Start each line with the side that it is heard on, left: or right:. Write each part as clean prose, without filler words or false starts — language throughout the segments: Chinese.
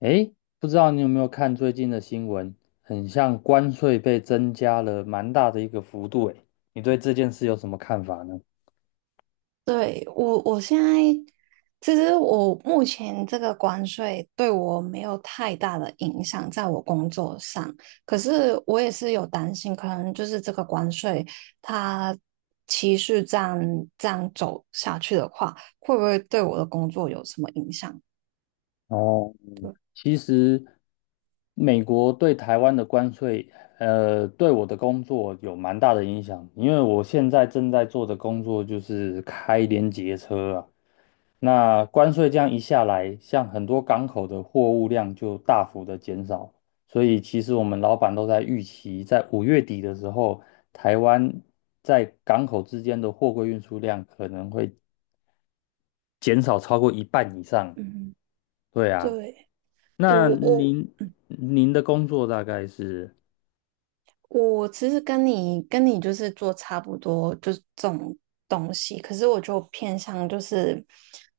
left: 诶，不知道你有没有看最近的新闻，很像关税被增加了蛮大的一个幅度，诶，你对这件事有什么看法呢？
right: 对，我现在其实,我目前这个关税对我没有太大的影响，在我工作上。可是我也是有担心，可能就是这个关税它持续这样走下去的话，会不会对我的工作有什么影响？
left: 哦。其实美国对台湾的关税，对我的工作有蛮大的影响，因为我现在正在做的工作就是开联结车啊。那关税这样一下来，像很多港口的货物量就大幅的减少，所以其实我们老板都在预期，在5月底的时候，台湾在港口之间的货柜运输量可能会减少超过一半以上。
right: 嗯，
left: 对啊。
right: 对，
left: 那
right: 我我
left: 您的工作大概是。
right: 我其实跟你就是做差不多，就是这种东西，可是我就偏向就是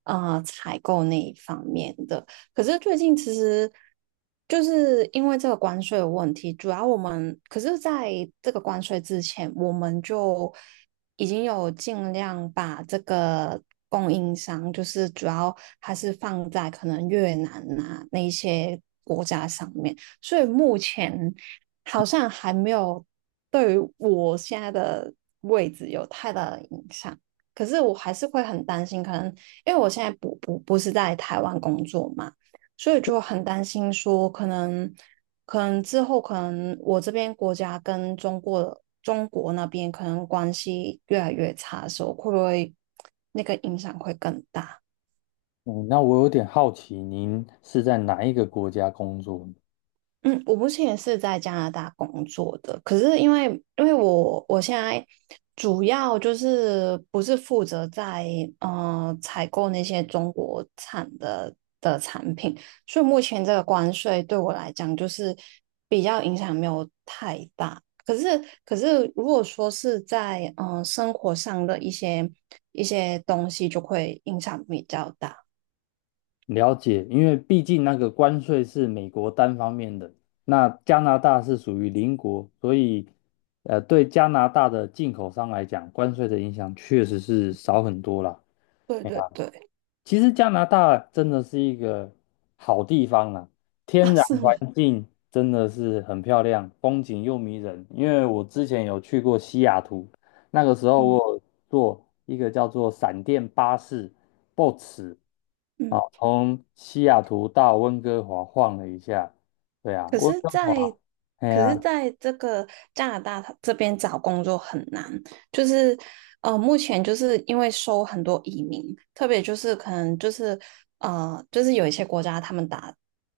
right: 采购那一方面的。可是最近其实就是因为这个关税的问题，主要我们可是在这个关税之前，我们就已经有尽量把这个供应商，就是主要还是放在可能越南啊那一些国家上面，所以目前好像还没有对于我现在的位置有太大的影响。可是我还是会很担心，可能因为我现在不是在台湾工作嘛，所以就很担心说，可能之后可能我这边国家跟中国那边可能关系越来越差的时候，会不会那个影响会更大？
left: 嗯，那我有点好奇，您是在哪一个国家工作？
right: 嗯，我目前也是在加拿大工作的，可是因为因为我现在主要就是不是负责在采购那些中国产的，所以目前这个关税对我来讲就是比较影响没有太大。可是如果说是在生活上的一些一些东西，就会影响比较大。
left: 了解，因为毕竟那个关税是美国单方面的，那加拿大是属于邻国，所以，对加拿大的进口商来讲，关税的影响确实是少很多啦。
right: 对对对。
left: 其实加拿大真的是一个好地方啊，天
right: 啊，
left: 然
right: 是吗？
left: 环境真的是很漂亮，风景又迷人。因为我之前有去过西雅图，那个时候
right: 嗯
left: 我有坐一个叫做闪电巴士 （(BOX) 啊，
right: 嗯。
left: 从西雅图到温哥华晃了一下。对啊，
right: 可
left: 温
right: 是
left: 哥
right: 在，
left: 华，哎
right: 可是
left: 呀、
right: 在这个加拿大它这边找工作很难，就是目前就是因为收很多移民，特别就是可能就是就是有一些国家他们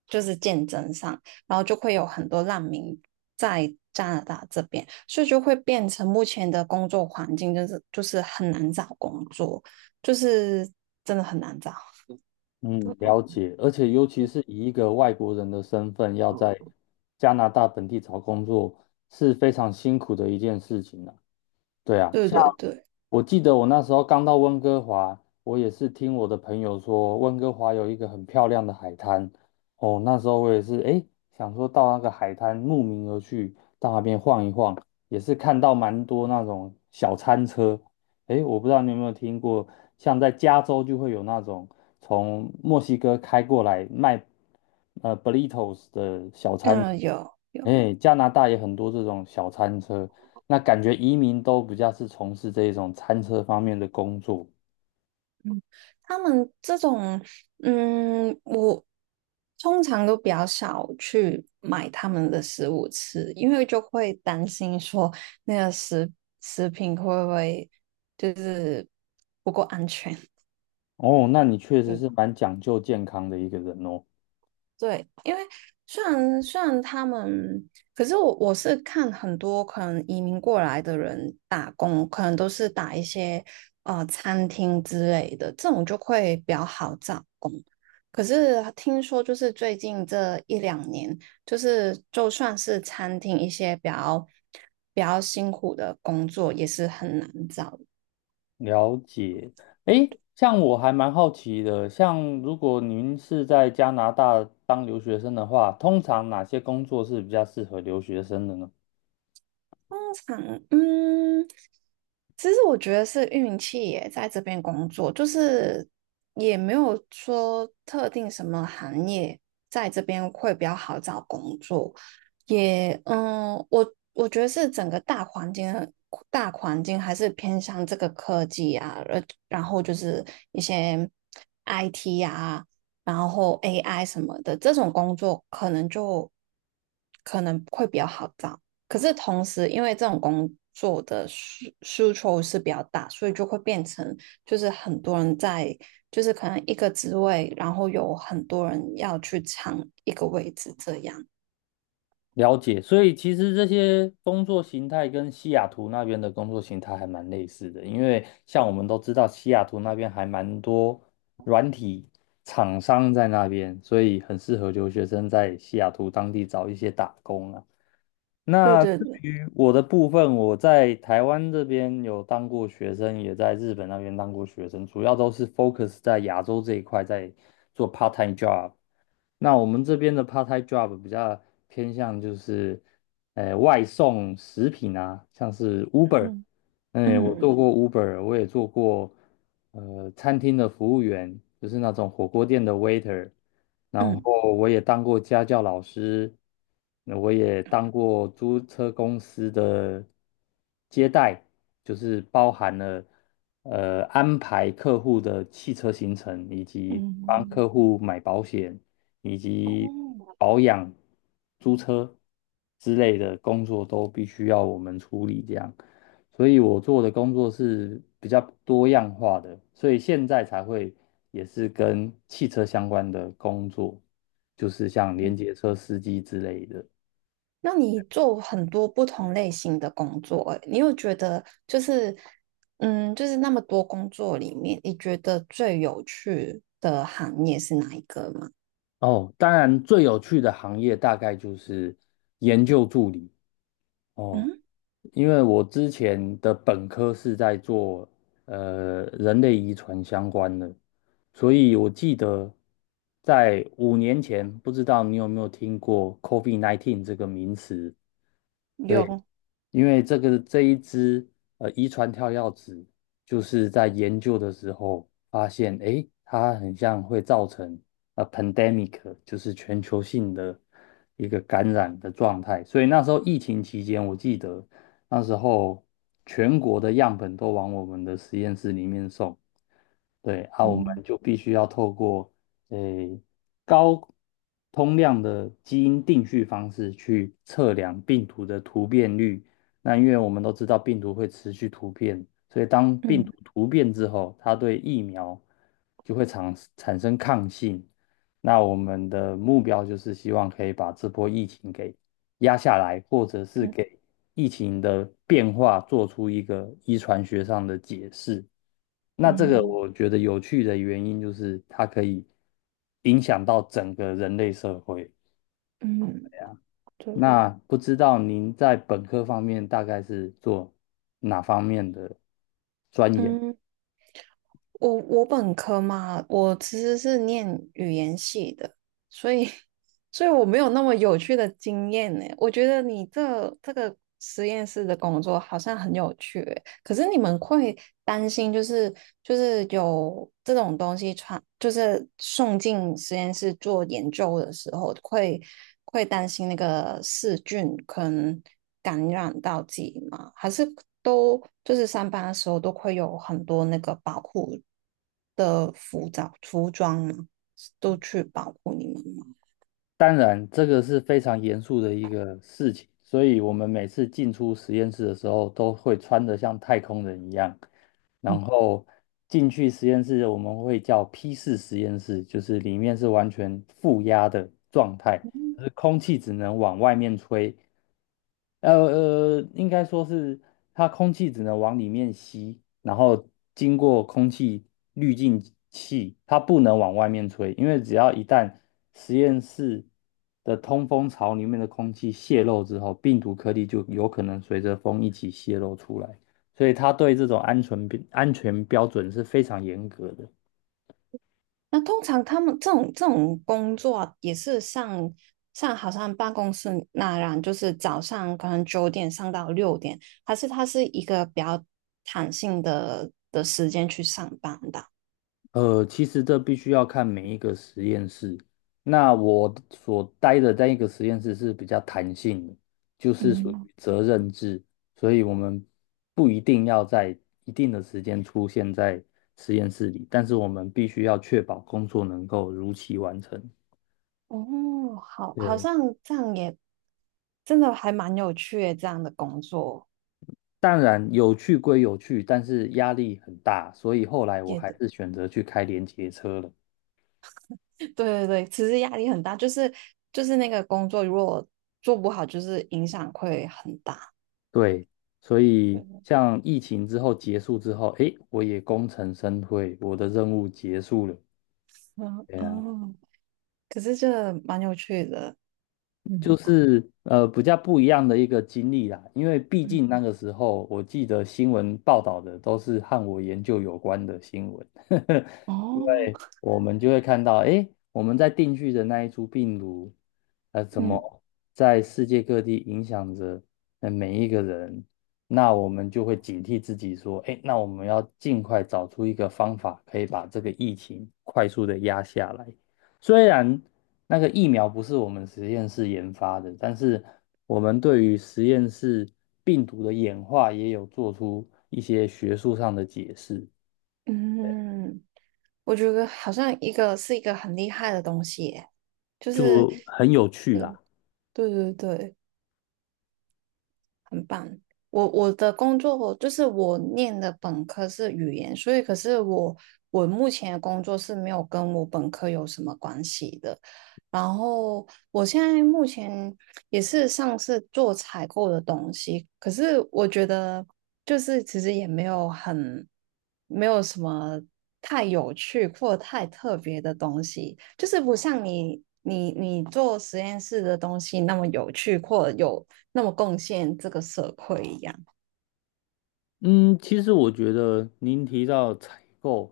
right: 就是竞争上，然后就会有很多难民在加拿大这边，所以就会变成目前的工作环境就是很难找工作，就是真的很难找。
left: 嗯，了解，而且尤其是以一个外国人的身份要在加拿大本地找工作，是非常辛苦的一件事情呢。对啊，
right: 对
left: 像
right: 对对，
left: 我记得我那时候刚到温哥华，我也是听我的朋友说，温哥华有一个很漂亮的海滩。哦，那时候我也是，诶，想说到那个海滩慕名而去，到那边晃一晃，也是看到蛮多那种小餐车。诶，我不知道你有没有听过，像在加州就会有那种从墨西哥开过来卖burritos 的小餐。
right: 嗯，有有。
left: 哎，加拿大也很多这种小餐车，那感觉移民都比较是从事这一种餐车方面的工作。
right: 嗯，他们这种，嗯，我通常都比较少去买他们的食物吃，因为就会担心说那个食食品会不会就是不够安全。
left: 哦，那你确实
right: 嗯，
left: 是蛮讲究健康的一个人哦。
right: 对，虽然他们，可是我是看很多可能移民过来的人打工，可能都是打一些餐厅之类的，这种就会比较好找。可是听说，就是最近这一两年，就是就算是餐厅一些比较辛苦的工作，也是很难找。
left: 了解。诶，像我还蛮好奇的，像如果您是在加拿大当留学生的话，通常哪些工作是比较适合留学生的呢？
right: 常，嗯，其实我觉得是运气耶，在这边工作，就是也没有说特定什么行业在这边会比较好找工作，也，嗯，我觉得是整个大环境还是偏向这个科技啊，然后就是一些 IT 啊。然后 AI 什么的这种工作，可能会比较好找。可是同时，因为这种工作的需求是比较大，所以就会变成就是很多人在，就是可能一个职位，然后有很多人要去抢一个位置，这样。
left: 了解，所以其实这些工作形态跟西雅图那边的工作形态还蛮类似的，因为像我们都知道，西雅图那边还蛮多软体厂商在那边，所以很适合留学生在西雅图当地找一些打工啊。
right: 对
left: 那
right: 对
left: 至
right: 对，
left: 于我的部分，我在台湾这边有当过学生，也在日本那边当过学生，主要都是 focus 在亚洲这一块，在做 part time job。那我们这边的 part-time job 比较偏向就是，外送食品啊，像是 Uber,
right: 嗯
left: 嗯，我
right: 嗯
left: 做过 Uber,我也做过，餐厅的服务员，就是那种火锅店的 waiter,然
right: 嗯
left: 后我也当过家教老师，那我也当过租车公司的接待，就是包含了。安排客户的汽车行程，以及帮客
right: 嗯。
left: 户买保险，以及
right: 哦，
left: 保养、租车之类的工作都必须要我们处理这样，所以我做的工作是比较多样化的，所以现在才会也是跟汽车相关的工作，就是像连接车司机之类的。
right: 那你做很多不同类型的工作，欸你有觉得就是嗯，就是那么多工作里面，你觉得最有趣的行业是哪一个吗？
left: 哦，当然最有趣的行业大概就是研究助理。哦。
right: 嗯，
left: 因为我之前的本科是在做人类遗传相关的，所以我记得在5年前，不知道你有没有听过 COVID-19 这个名词？对。
right: 有，
left: 因为这一支遗传跳药子，就是在研究的时候发现，诶，它很像会造成pandemic,就是全球性的一个感染的状态。所以那时候疫情期间，我记得那时候全国的样本都往我们的实验室里面送，对，啊，我们
right: 嗯。
left: 就必须要透过诶高通量的基因定序方式去测量病毒的突变率。那因为我们都知道病毒会持续突变，所以当病毒
right: 嗯
left: 突变之后，它对疫苗就会产生抗性。那我们的目标就是希望可以把这波疫情给压下来，或者是
right: 嗯
left: 给疫情的变化做出一个遗传学上的解释。那这个
right: 嗯
left: 我觉得有趣的原因就是它可以影响到整个人类社会。
right: 嗯，对，
left: 那不知道您在本科方面大概是做哪方面的钻研？
right: 嗯，我本科嘛，我其实是念语言系的，所以 所以我没有那么有趣的经验呢。我觉得你这个实验室的工作好像很有趣欸，可是你们会担心，就是有这种东西传，就是送进实验室做研究的时候，会会担心那个细菌可能感染到自己吗？还是都就是上班的时候都会有很多那个保护的服装吗？都去保护你们吗？
left: 当然，这个是非常严肃的一个事情，所以我们每次进出实验室的时候，都会穿得像太空人一样。然后进去实验室，我们会叫 P4实验室，就是里面是完全负压的状态，就
right: 嗯，
left: 是空气只能往外面吹，呃应该说是它空气只能往里面吸，然后经过空气滤净器，它不能往外面吹，因为只要一旦实验室的通风槽里面的空气泄漏之后，病毒颗粒就有可能随着风一起泄露出来，所以它对这种安全标准是非常严格的。
right: 那通常他们这种工作也是上好像办公室那样，就是早上可能九点上到六点，还是他是一个比较弹性的时间去上班的？
left: 其实这必须要看每一个实验室。那我所待的那一个实验室是比较弹性的，就是属
right: 嗯，
left: 于责任制，所以我们不一定要在一定的时间出现在实验室里，但是我们必须要确保工作能够如期完成。
right: 哦，好，好
left: 对，
right: 像这样也真的还蛮有趣的，这样的工作
left: 当然有趣归有趣，但是压力很大，所以后来我
right: 也
left: 还
right: 对。
left: 是选择去开连接车了。
right: 对对对，其实压力很大，就是就是那个工作如果做不好，就是影响会很大。
left: 对，所
right: 对，
left: 以像疫情之后结束之后，诶，我也功成身退，我的任务结束了。
right: 嗯
left: 对呀，
right: 嗯。可是这蛮有趣的，
left: 就
right: 嗯
left: 是比较不一样的一个经历啦，因为毕
right: 嗯
left: 竟那个时候我记得新闻报道的都是和我研究有关的新闻，
right: 哦，
left: 我们就会看到，诶，我们在定居的那一株病毒，怎
right: 嗯
left: 么在世界各地影响着每一个人？那我们就会警惕自己说，诶，那我们要尽快找出一个方法，可以把这个疫情快速的压下来。虽然那个疫苗不是我们实验室研发的，但是我们对于实验室病毒的演化也有做出一些学术上的解释，对啊。
right: 嗯，我觉得好像一个是一个很厉害的东西耶就是，
left: 就很有趣
right: 嗯，
left: 啦。
right: 对对对，很棒。我我的工作就是我念的本科是语言，所以可是我目前的工作是没有跟我本科有什么关系的。然后我现在目前也是上次做采购的东西，可是我觉得就是其实也没有什么太有趣或太特别的东西，就是不像你做实验室的东西那么有趣或有那么贡献这个社会一样。
left: 嗯，其实我觉得您提到采购，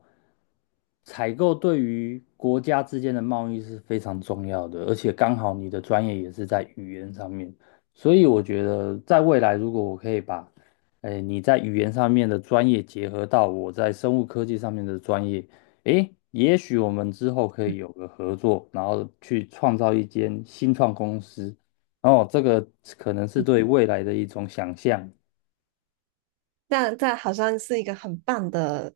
left: 采购对于国家之间的贸易是非常重要的，而且刚好你的专业也是在语言上面，所以我觉得在未来如果我可以把，哎，你在语言上面的专业结合到我在生物科技上面的专业，哎，也许我们之后可以有个合作，然后去创造一间新创公司，然后这个可能是对未来的一种想象。
right: 那这好像是一个很棒的